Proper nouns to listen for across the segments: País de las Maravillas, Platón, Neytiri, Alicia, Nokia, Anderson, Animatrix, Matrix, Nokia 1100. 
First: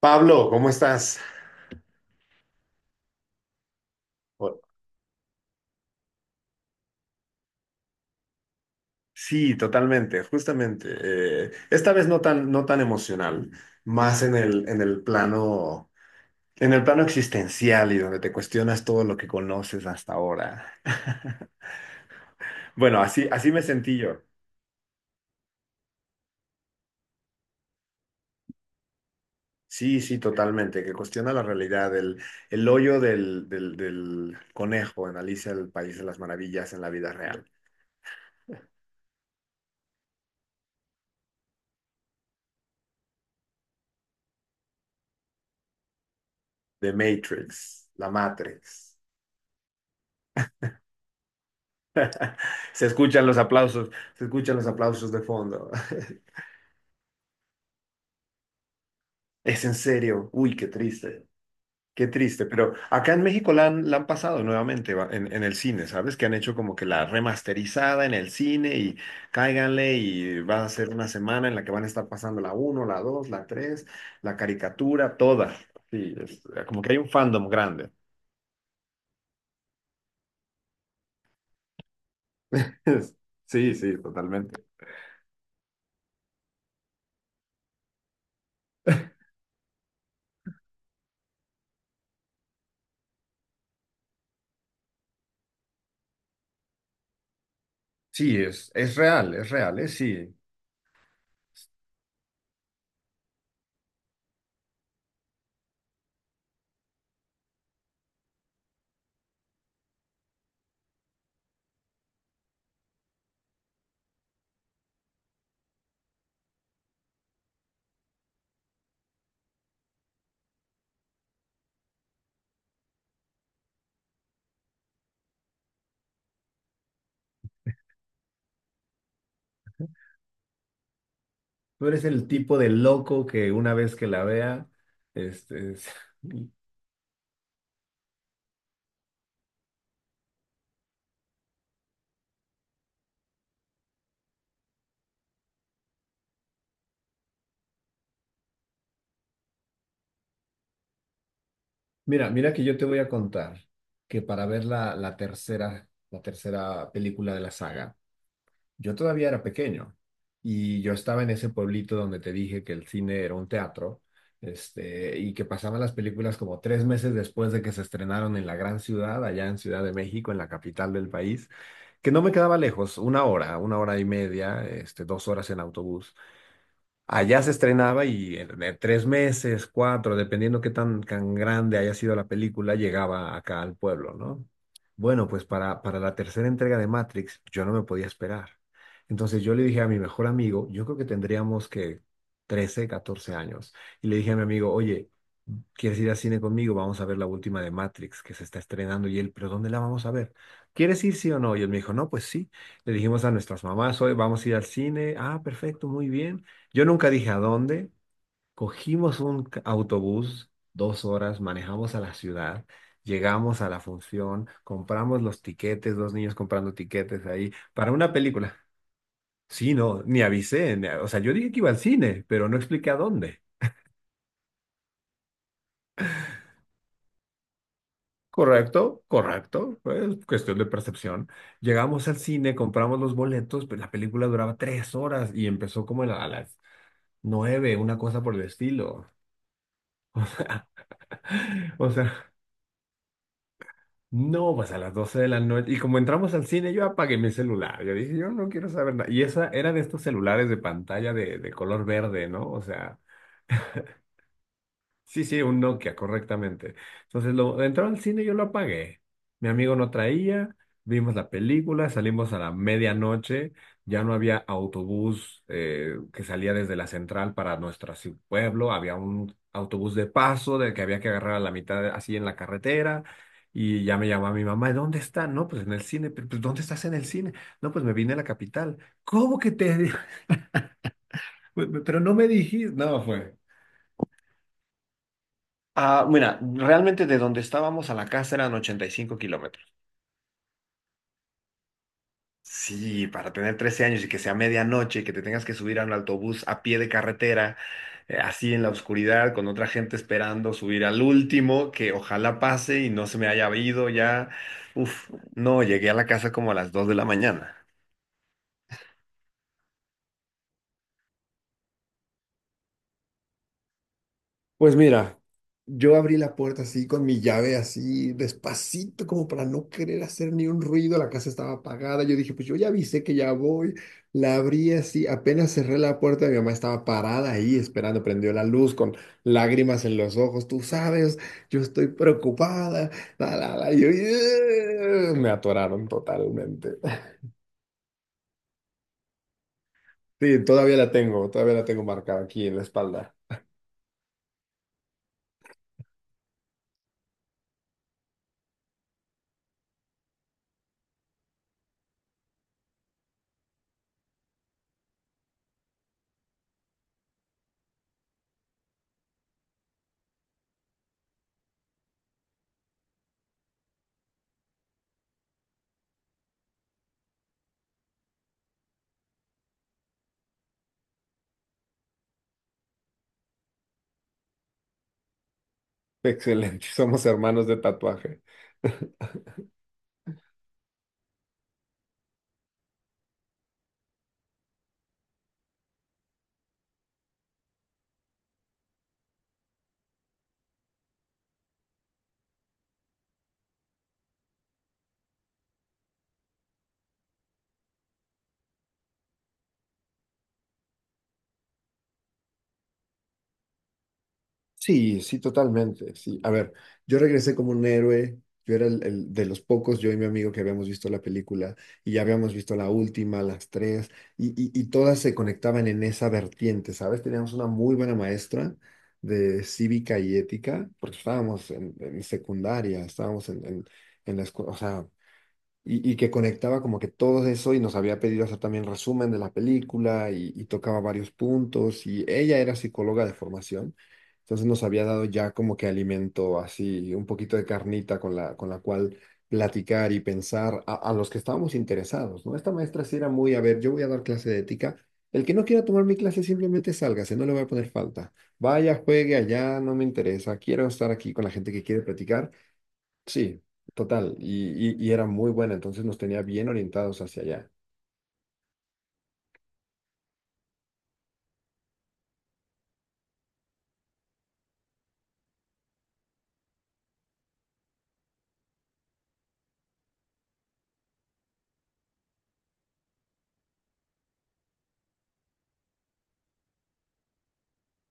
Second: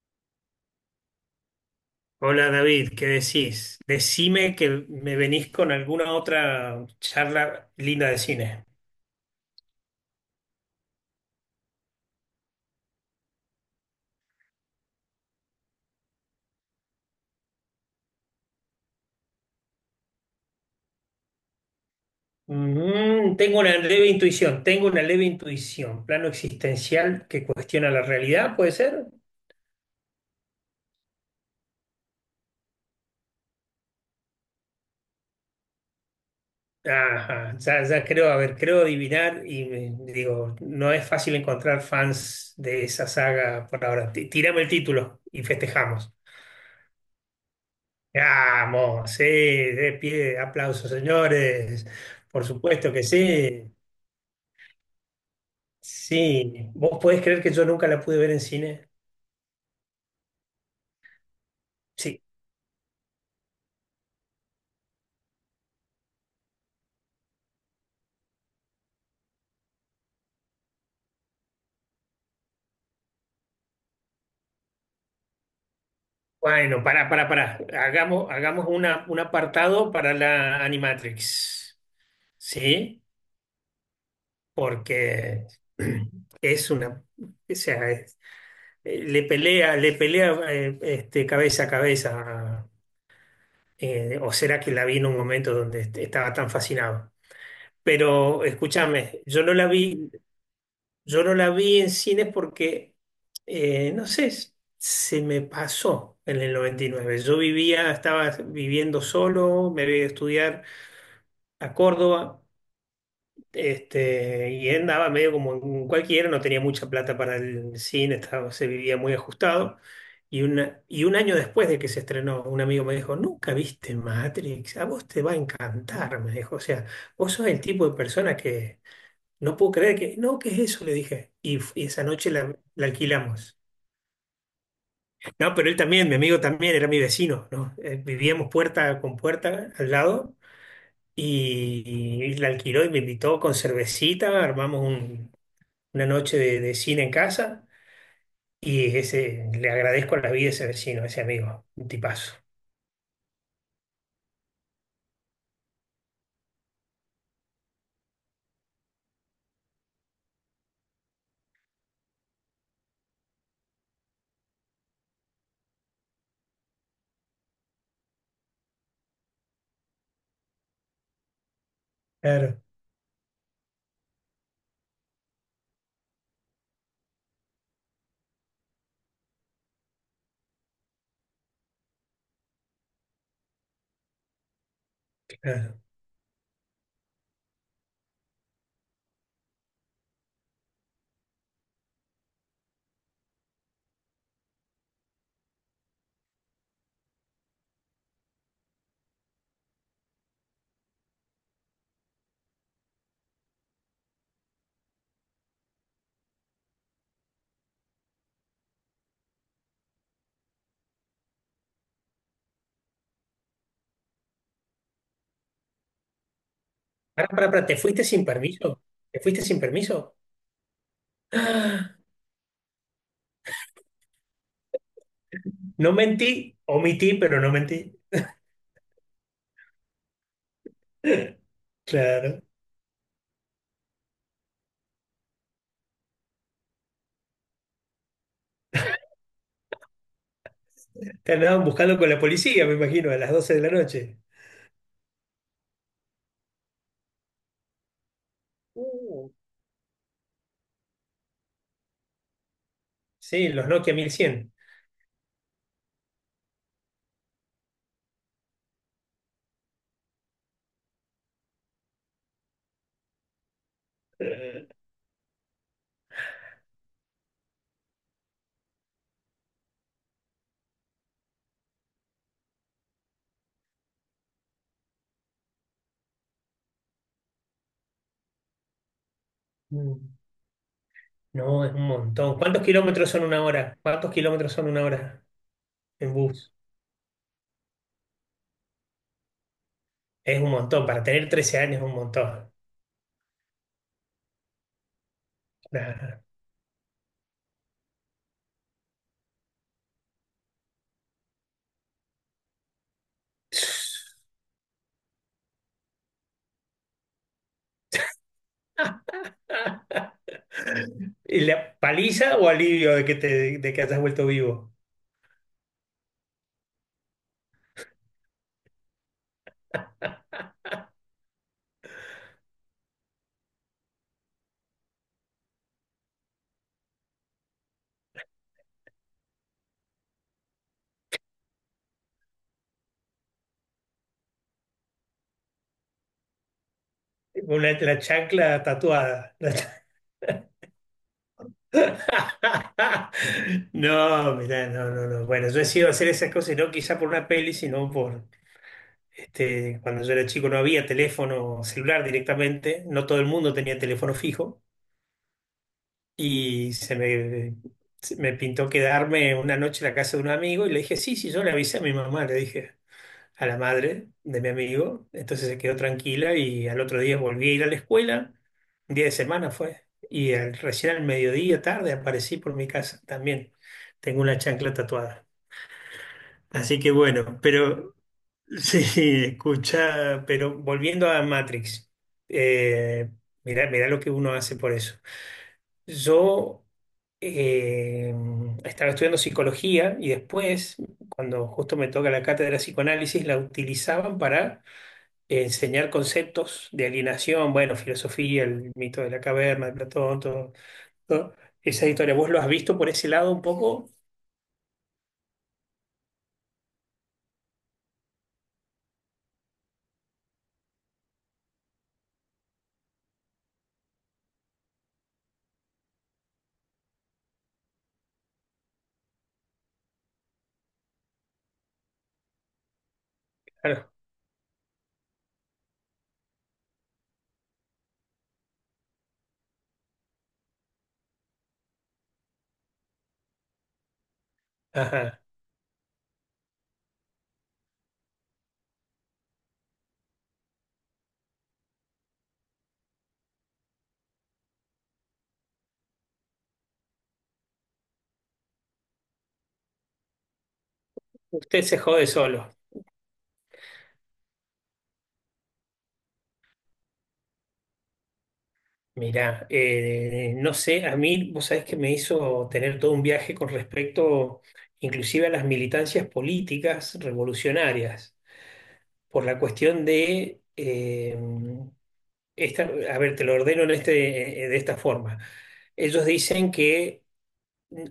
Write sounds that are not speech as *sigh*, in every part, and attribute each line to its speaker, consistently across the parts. Speaker 1: Pablo, ¿cómo estás?
Speaker 2: Hola David, ¿qué decís? Decime
Speaker 1: O-
Speaker 2: que me venís con alguna otra charla linda de cine.
Speaker 1: Sí, totalmente, justamente. Esta vez no tan, no tan emocional, más en el plano existencial y donde te cuestionas todo lo que conoces hasta ahora. *laughs* Bueno, así, así
Speaker 2: Tengo
Speaker 1: me
Speaker 2: una
Speaker 1: sentí
Speaker 2: leve
Speaker 1: yo.
Speaker 2: intuición, tengo una leve intuición. Plano existencial que cuestiona la realidad, ¿puede ser?
Speaker 1: Sí, sí, totalmente, que cuestiona la realidad, el hoyo del conejo en Alicia, el País de las Maravillas en la vida real,
Speaker 2: Ajá, ya, ya creo, a ver, creo adivinar y digo, no es fácil encontrar fans de esa saga por ahora. Tírame el título y festejamos.
Speaker 1: de Matrix, la Matrix.
Speaker 2: Vamos, sí, de pie, aplausos, señores. Por
Speaker 1: Se
Speaker 2: supuesto que
Speaker 1: escuchan los
Speaker 2: sí.
Speaker 1: aplausos, se escuchan los aplausos de fondo. *laughs*
Speaker 2: Sí, ¿vos podés creer que yo nunca la pude ver en cine?
Speaker 1: Es en serio, uy, qué
Speaker 2: Sí.
Speaker 1: triste, pero acá en México la han pasado nuevamente en el cine, ¿sabes? Que han hecho como que la remasterizada en el cine y cáiganle, y va a ser una semana en la que van a estar pasando la uno, la dos, la tres, la caricatura, toda. Sí, es como
Speaker 2: Bueno,
Speaker 1: que hay
Speaker 2: pará,
Speaker 1: un
Speaker 2: pará,
Speaker 1: fandom
Speaker 2: pará.
Speaker 1: grande.
Speaker 2: Hagamos, hagamos un apartado para la Animatrix. ¿Sí?
Speaker 1: *laughs* Sí, sí, totalmente.
Speaker 2: Porque *clears throat* es una. O sea, le pelea, le pelea, cabeza a cabeza. O será que la vi en un momento donde estaba tan fascinado.
Speaker 1: Sí,
Speaker 2: Pero
Speaker 1: es
Speaker 2: escúchame,
Speaker 1: real,
Speaker 2: yo
Speaker 1: es
Speaker 2: no la
Speaker 1: real, es
Speaker 2: vi.
Speaker 1: sí.
Speaker 2: Yo no la vi en cines porque, no sé, se me pasó en el 99. Yo vivía, estaba viviendo solo, me había ido a estudiar a Córdoba, y andaba medio como en cualquiera, no tenía mucha plata para el cine, estaba, se vivía muy ajustado. Y un año después de que se estrenó, un amigo me dijo, ¿nunca viste Matrix? A vos te va a encantar, me dijo. O sea, vos sos el tipo de persona que... No puedo creer que, no, ¿qué es eso? Le dije. Y
Speaker 1: Tú
Speaker 2: esa
Speaker 1: eres el
Speaker 2: noche
Speaker 1: tipo de
Speaker 2: la
Speaker 1: loco que
Speaker 2: alquilamos.
Speaker 1: una vez que la vea,
Speaker 2: No, pero
Speaker 1: este,
Speaker 2: él
Speaker 1: es-
Speaker 2: también, mi amigo
Speaker 1: *laughs*
Speaker 2: también, era mi vecino, ¿no? Vivíamos puerta con puerta al lado y, y la alquiló y me invitó con cervecita, una noche de cine en casa y ese, le agradezco la vida a ese vecino, a ese amigo, un
Speaker 1: Mira,
Speaker 2: tipazo.
Speaker 1: mira que yo te voy a contar que para ver la tercera película de la saga, yo todavía era pequeño y yo estaba en ese pueblito donde te dije que el cine era un teatro, y que pasaban las películas como 3 meses después de que se estrenaron en la gran ciudad, allá en Ciudad de México, en la capital del país, que no me quedaba
Speaker 2: Claro,
Speaker 1: lejos, una hora y media, dos horas en autobús. Allá se estrenaba y en 3 meses, cuatro, dependiendo qué tan, tan grande haya sido la película, llegaba acá al pueblo, ¿no? Bueno, pues
Speaker 2: claro.
Speaker 1: para la tercera entrega de Matrix yo no me podía esperar. Entonces yo le dije a mi mejor amigo, yo creo que tendríamos que 13, 14 años, y le dije a mi amigo, oye, ¿quieres ir al cine conmigo? Vamos a ver la última de Matrix que se está estrenando. Y él, ¿pero dónde la vamos a ver? ¿Quieres ir sí o no? Y él me dijo, no, pues sí. Le dijimos a nuestras mamás, hoy vamos a ir al cine. Ah, perfecto, muy bien. Yo nunca dije a dónde. Cogimos un autobús, 2 horas, manejamos a la ciudad, llegamos a la función, compramos los tiquetes, dos niños comprando tiquetes
Speaker 2: Pará, pará,
Speaker 1: ahí
Speaker 2: pará, ¿te
Speaker 1: para
Speaker 2: fuiste
Speaker 1: una
Speaker 2: sin
Speaker 1: película.
Speaker 2: permiso? ¿Te fuiste sin
Speaker 1: Sí, no,
Speaker 2: permiso?
Speaker 1: ni avisé. Ni a- O sea, yo dije que iba al
Speaker 2: *gasps*
Speaker 1: cine, pero no expliqué a dónde.
Speaker 2: No mentí, omití, pero no mentí.
Speaker 1: Correcto, correcto, pues cuestión de percepción.
Speaker 2: *laughs*
Speaker 1: Llegamos al
Speaker 2: Claro.
Speaker 1: cine, compramos los boletos, pero la película duraba 3 horas y empezó como a las 9, una cosa por el estilo. *laughs*
Speaker 2: Te andaban
Speaker 1: O
Speaker 2: buscando con la
Speaker 1: sea,
Speaker 2: policía, me imagino, a las doce de la noche.
Speaker 1: no, pues a las 12 de la noche. Y como entramos al cine, yo apagué mi celular. Yo dije, yo no quiero saber nada. Y
Speaker 2: Uh,
Speaker 1: esa era de estos celulares de pantalla de color verde, ¿no? O sea,
Speaker 2: Sí, los Nokia 1100.
Speaker 1: sí, sí, un Nokia, correctamente. Entonces, entró al cine, yo lo apagué. Mi amigo no traía, vimos la película, salimos a la medianoche, ya no había
Speaker 2: Eh,
Speaker 1: autobús que salía desde la central para nuestro así, pueblo, había un autobús de paso del que había que agarrar a la mitad así en la carretera. Y ya me llamaba mi mamá, ¿dónde está? No, pues en el cine. Pues, ¿dónde estás en el cine? No, pues me vine a la capital. ¿Cómo que te...?"
Speaker 2: mm, No, es un
Speaker 1: *laughs* Pero no me
Speaker 2: montón. ¿Cuántos
Speaker 1: dijiste. No,
Speaker 2: kilómetros son
Speaker 1: fue.
Speaker 2: una hora? ¿Cuántos kilómetros son una hora
Speaker 1: Ah,
Speaker 2: en
Speaker 1: mira,
Speaker 2: bus?
Speaker 1: realmente de donde estábamos a la casa eran 85 kilómetros.
Speaker 2: Es un montón. Para tener 13 años es un montón.
Speaker 1: Sí, para tener 13 años y que sea medianoche, y que te tengas que subir a un
Speaker 2: Nah.
Speaker 1: autobús a pie de carretera, así en la oscuridad, con otra gente esperando subir al último, que ojalá pase y no se me haya ido ya. Uf, no, llegué a la casa como a las 2 de la mañana.
Speaker 2: ¿Y la paliza o alivio de de que hayas vuelto vivo?
Speaker 1: Pues mira, yo abrí la puerta así con mi llave así despacito como para no querer hacer ni un ruido, la casa estaba apagada, yo dije, pues yo ya avisé que ya voy, la abrí así, apenas cerré la puerta, mi mamá estaba parada ahí esperando, prendió la luz con lágrimas en los ojos, tú sabes, yo estoy preocupada, la, y yo, "Ugh", me atoraron totalmente. *laughs*
Speaker 2: Una, la chancla tatuada.
Speaker 1: Sí, todavía la tengo
Speaker 2: *laughs*
Speaker 1: marcada aquí en la espalda.
Speaker 2: No, mirá, no, no, no. Bueno, yo he sido hacer esas cosas, y no quizá por una peli, sino por, cuando yo era chico no había teléfono celular directamente, no todo el mundo tenía teléfono fijo y se me pintó quedarme una noche en la casa de un amigo y le dije, sí, sí, yo le avisé a mi mamá, le dije a la madre de mi amigo, entonces se quedó tranquila y al otro día volví a ir a la escuela, un día de semana fue, y recién al mediodía tarde aparecí por mi casa también, tengo una chancla tatuada.
Speaker 1: Excelente,
Speaker 2: Así que
Speaker 1: somos
Speaker 2: bueno,
Speaker 1: hermanos de
Speaker 2: pero...
Speaker 1: tatuaje.
Speaker 2: Sí, escucha, pero volviendo a Matrix, eh, mirá, mirá lo que uno hace por eso. Yo eh, estaba estudiando psicología y después, cuando justo me toca la cátedra de psicoanálisis, la utilizaban para enseñar conceptos de alienación, bueno, filosofía, el mito de la caverna, de Platón, todo, todo. Esa historia, ¿vos lo has visto por ese lado un poco?
Speaker 1: Sí, sí, totalmente. Sí. A ver, yo regresé como un héroe. Yo era el de los pocos, yo y mi amigo, que habíamos visto la película y ya habíamos visto la última, las tres, y todas se conectaban en esa vertiente, ¿sabes? Teníamos una muy buena maestra de cívica y ética, porque estábamos en secundaria, estábamos en, en,
Speaker 2: Claro.
Speaker 1: en la escuela, o sea, y que conectaba como que todo eso y nos había pedido hacer también resumen de la película y tocaba varios puntos y ella era psicóloga de formación, entonces nos había dado
Speaker 2: Ajá.
Speaker 1: ya como que alimento así, un poquito de carnita con la cual platicar y pensar a los que estábamos interesados, ¿no? Esta maestra sí era muy, a ver, yo voy a dar clase de ética. El que no quiera tomar mi clase simplemente sálgase, no le voy a poner falta. Vaya, juegue allá, no me interesa. Quiero estar aquí con la gente
Speaker 2: Usted
Speaker 1: que
Speaker 2: se
Speaker 1: quiere
Speaker 2: jode
Speaker 1: platicar.
Speaker 2: solo.
Speaker 1: Sí, total. Y era muy buena, entonces nos tenía bien orientados hacia allá.
Speaker 2: Mirá, no sé, a mí vos sabés que me hizo tener todo un viaje con respecto inclusive a las militancias políticas revolucionarias, por la cuestión de, esta, a ver, te lo ordeno en de esta forma. Ellos dicen que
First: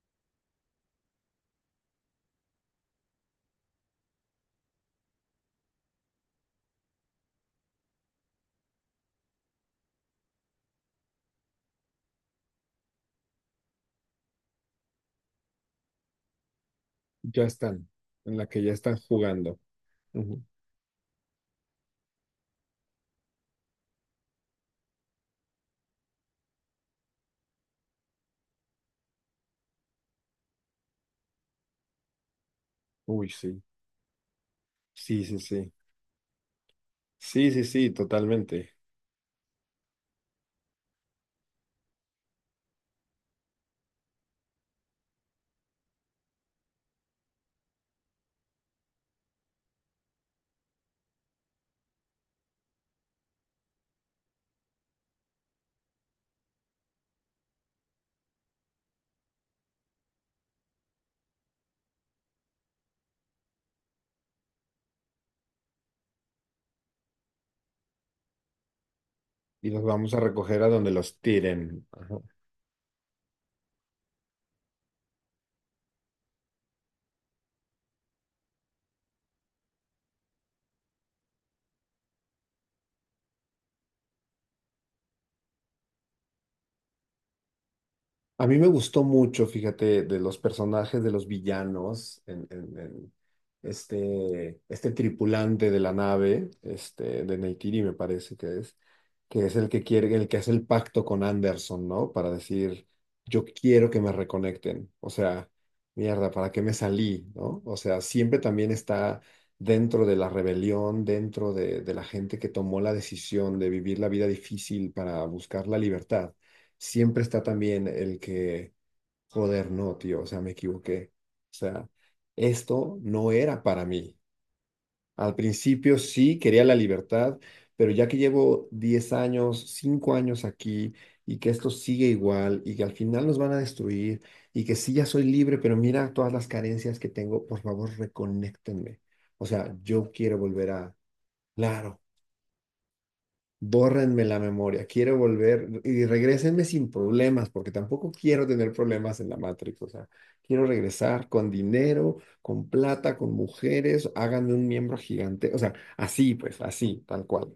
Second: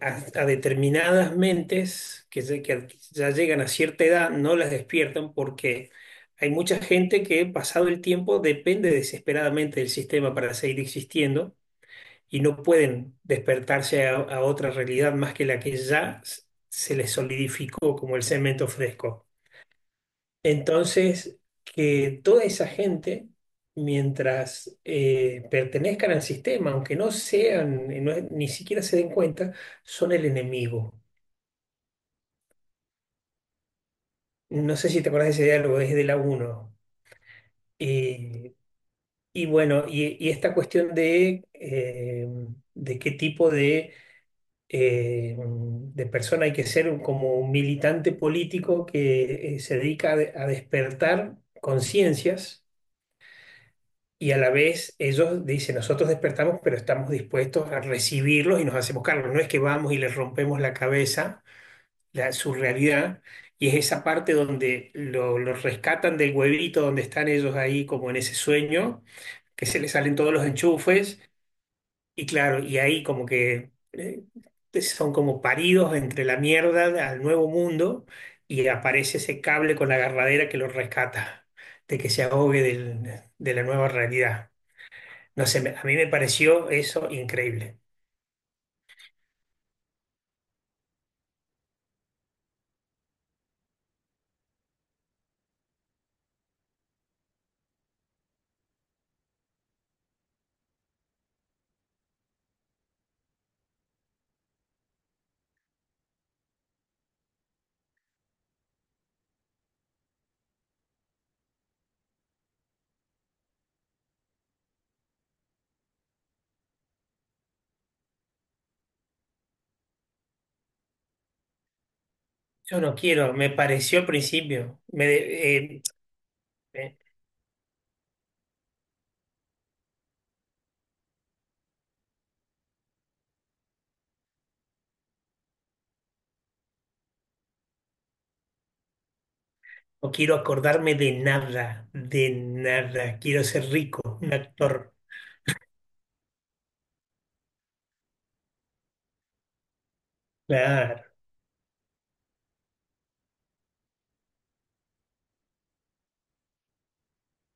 Speaker 2: a determinadas mentes que ya llegan a cierta edad no las despiertan porque hay mucha gente que pasado el tiempo depende desesperadamente del sistema para seguir existiendo y no pueden despertarse a otra realidad más que la que se les
Speaker 1: Ya están,
Speaker 2: solidificó como el
Speaker 1: en la que
Speaker 2: cemento
Speaker 1: ya están
Speaker 2: fresco.
Speaker 1: jugando. Ujú.
Speaker 2: Entonces, que toda esa gente, mientras pertenezcan al sistema, aunque no sean, ni siquiera se den cuenta, son el enemigo.
Speaker 1: Uy, sí.
Speaker 2: No sé si te
Speaker 1: Sí,
Speaker 2: acuerdas de
Speaker 1: sí,
Speaker 2: ese
Speaker 1: sí.
Speaker 2: diálogo, es de la uno.
Speaker 1: Sí, sí, sí,
Speaker 2: Eh,
Speaker 1: totalmente.
Speaker 2: y bueno, y esta cuestión de qué tipo de persona, hay que ser como un militante político que se dedica a despertar conciencias y a la vez ellos dicen, nosotros despertamos, pero estamos dispuestos a recibirlos y nos hacemos cargo. No es que vamos y les rompemos la cabeza, su realidad, y es esa parte donde los rescatan del huevito donde están ellos ahí como en ese sueño, que
Speaker 1: Y
Speaker 2: se
Speaker 1: los
Speaker 2: les
Speaker 1: vamos
Speaker 2: salen
Speaker 1: a
Speaker 2: todos los
Speaker 1: recoger a donde los
Speaker 2: enchufes
Speaker 1: tiren.
Speaker 2: y claro, y ahí como que son como paridos entre la mierda al nuevo mundo y aparece ese cable con la agarradera que lo rescata, de que se ahogue de la nueva realidad. No sé, a mí me pareció eso increíble.
Speaker 1: A mí me gustó mucho, fíjate, de los personajes de los villanos, en este tripulante de la nave, de Neytiri me parece que es el que quiere, el que hace el pacto con Anderson, ¿no? Para decir, yo quiero que me reconecten. O sea, mierda, ¿para qué me salí? ¿No? O sea, siempre también está dentro de la rebelión, dentro de la gente que tomó la decisión de vivir la vida difícil para buscar la libertad, siempre está también el que, joder, no, tío, o sea, me equivoqué. O sea,
Speaker 2: Yo no
Speaker 1: esto no
Speaker 2: quiero, me
Speaker 1: era para
Speaker 2: pareció al
Speaker 1: mí.
Speaker 2: principio,
Speaker 1: Al principio sí quería la
Speaker 2: eh,
Speaker 1: libertad, pero ya que llevo 10 años, 5 años aquí y que esto sigue igual y que al final nos van a destruir y que sí ya soy libre, pero mira todas las carencias que tengo, por favor, reconéctenme. O sea, yo
Speaker 2: no quiero
Speaker 1: quiero volver a,
Speaker 2: acordarme
Speaker 1: claro,
Speaker 2: de nada, quiero ser rico,
Speaker 1: bórrenme
Speaker 2: un
Speaker 1: la memoria,
Speaker 2: actor.
Speaker 1: quiero volver y regrésenme sin problemas, porque tampoco quiero tener problemas en la Matrix, o sea, quiero
Speaker 2: Claro.
Speaker 1: regresar con dinero, con plata, con mujeres, háganme un miembro gigante, o sea, así pues, así, tal cual.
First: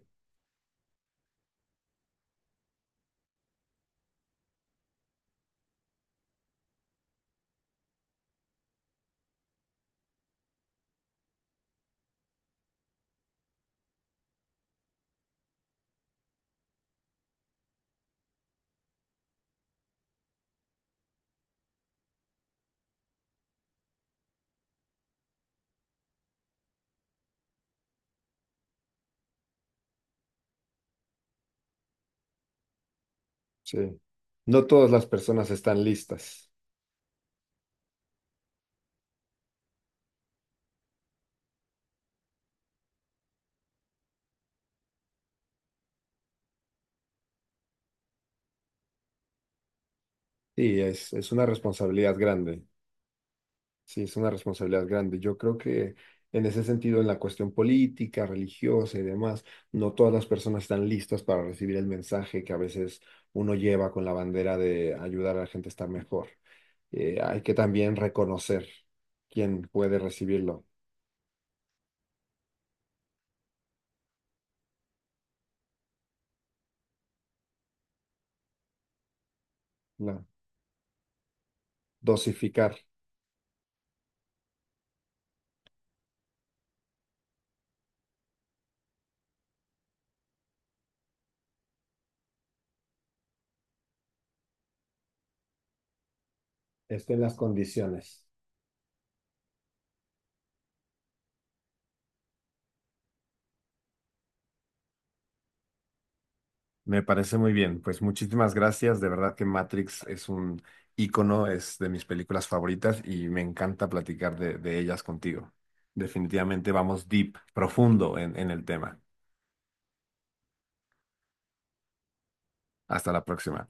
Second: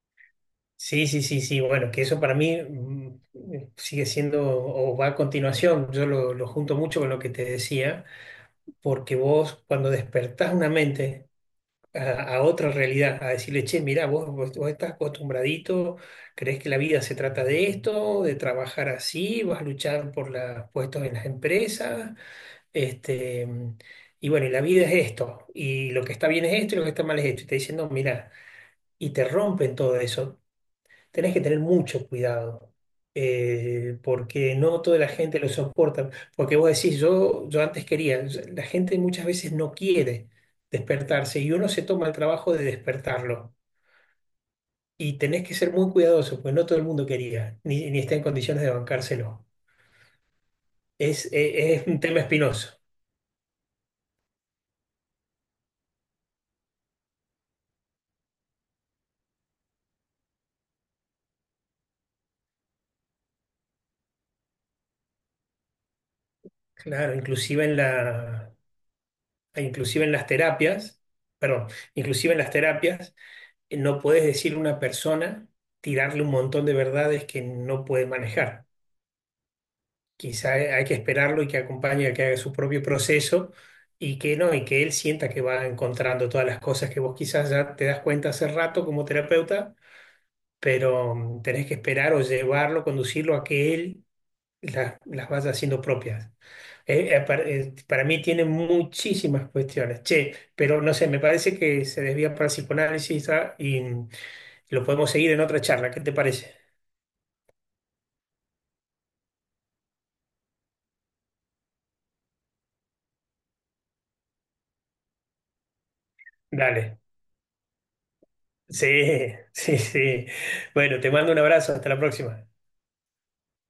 Speaker 2: Sí, sí, sí, sí. Bueno, que eso para mí sigue siendo o va a continuación. Yo lo junto mucho con lo que te decía, porque vos cuando despertás una mente a otra realidad, a decirle, che, mirá, vos estás acostumbradito, crees que la vida se trata de esto, de trabajar así, vas a luchar por los puestos en las empresas, este, mm, y bueno, y la vida es esto, y lo que está bien es esto, y lo que está mal es esto. Y te diciendo, mirá, y te rompen todo eso, tenés que tener mucho cuidado,
Speaker 1: Sí.
Speaker 2: porque
Speaker 1: No
Speaker 2: no
Speaker 1: todas
Speaker 2: toda
Speaker 1: las
Speaker 2: la gente lo
Speaker 1: personas están
Speaker 2: soporta.
Speaker 1: listas.
Speaker 2: Porque vos decís, yo antes quería, la gente muchas veces no quiere despertarse y uno se toma el trabajo de despertarlo. Y tenés que ser muy cuidadoso, porque no todo el mundo quería, ni, ni está en condiciones de bancárselo.
Speaker 1: Sí, es,
Speaker 2: Es,
Speaker 1: es una
Speaker 2: es un
Speaker 1: responsabilidad
Speaker 2: tema
Speaker 1: grande.
Speaker 2: espinoso.
Speaker 1: Sí, es una responsabilidad grande. Yo creo que en ese sentido, en la cuestión política, religiosa y demás, no todas las personas están listas para recibir el mensaje que a veces uno lleva con la bandera de ayudar a la gente a estar mejor.
Speaker 2: Claro,
Speaker 1: Hay que también reconocer quién puede
Speaker 2: inclusive en las
Speaker 1: recibirlo,
Speaker 2: terapias, perdón, inclusive en las terapias. No puedes decirle a una persona, tirarle un montón de verdades que no puede manejar.
Speaker 1: la-
Speaker 2: Quizá hay que esperarlo y que acompañe a que haga su
Speaker 1: dosificar,
Speaker 2: propio proceso y que no, y que él sienta que va encontrando todas las cosas que vos quizás ya te das cuenta hace rato como terapeuta, pero tenés que esperar o llevarlo, conducirlo a que él las vaya haciendo propias.
Speaker 1: estén las
Speaker 2: Para
Speaker 1: condiciones.
Speaker 2: mí tiene muchísimas cuestiones. Che, pero no sé, me parece que se desvía para el psicoanálisis y lo podemos seguir en otra charla, ¿qué te parece?
Speaker 1: Me parece muy bien. Pues muchísimas gracias. De verdad que Matrix es un ícono, es de mis películas favoritas y me encanta platicar de ellas contigo. Definitivamente
Speaker 2: Dale.
Speaker 1: vamos deep, profundo en el tema.
Speaker 2: Sí, *laughs* sí, sí. Bueno, te mando un abrazo, hasta la próxima.
Speaker 1: Hasta la próxima.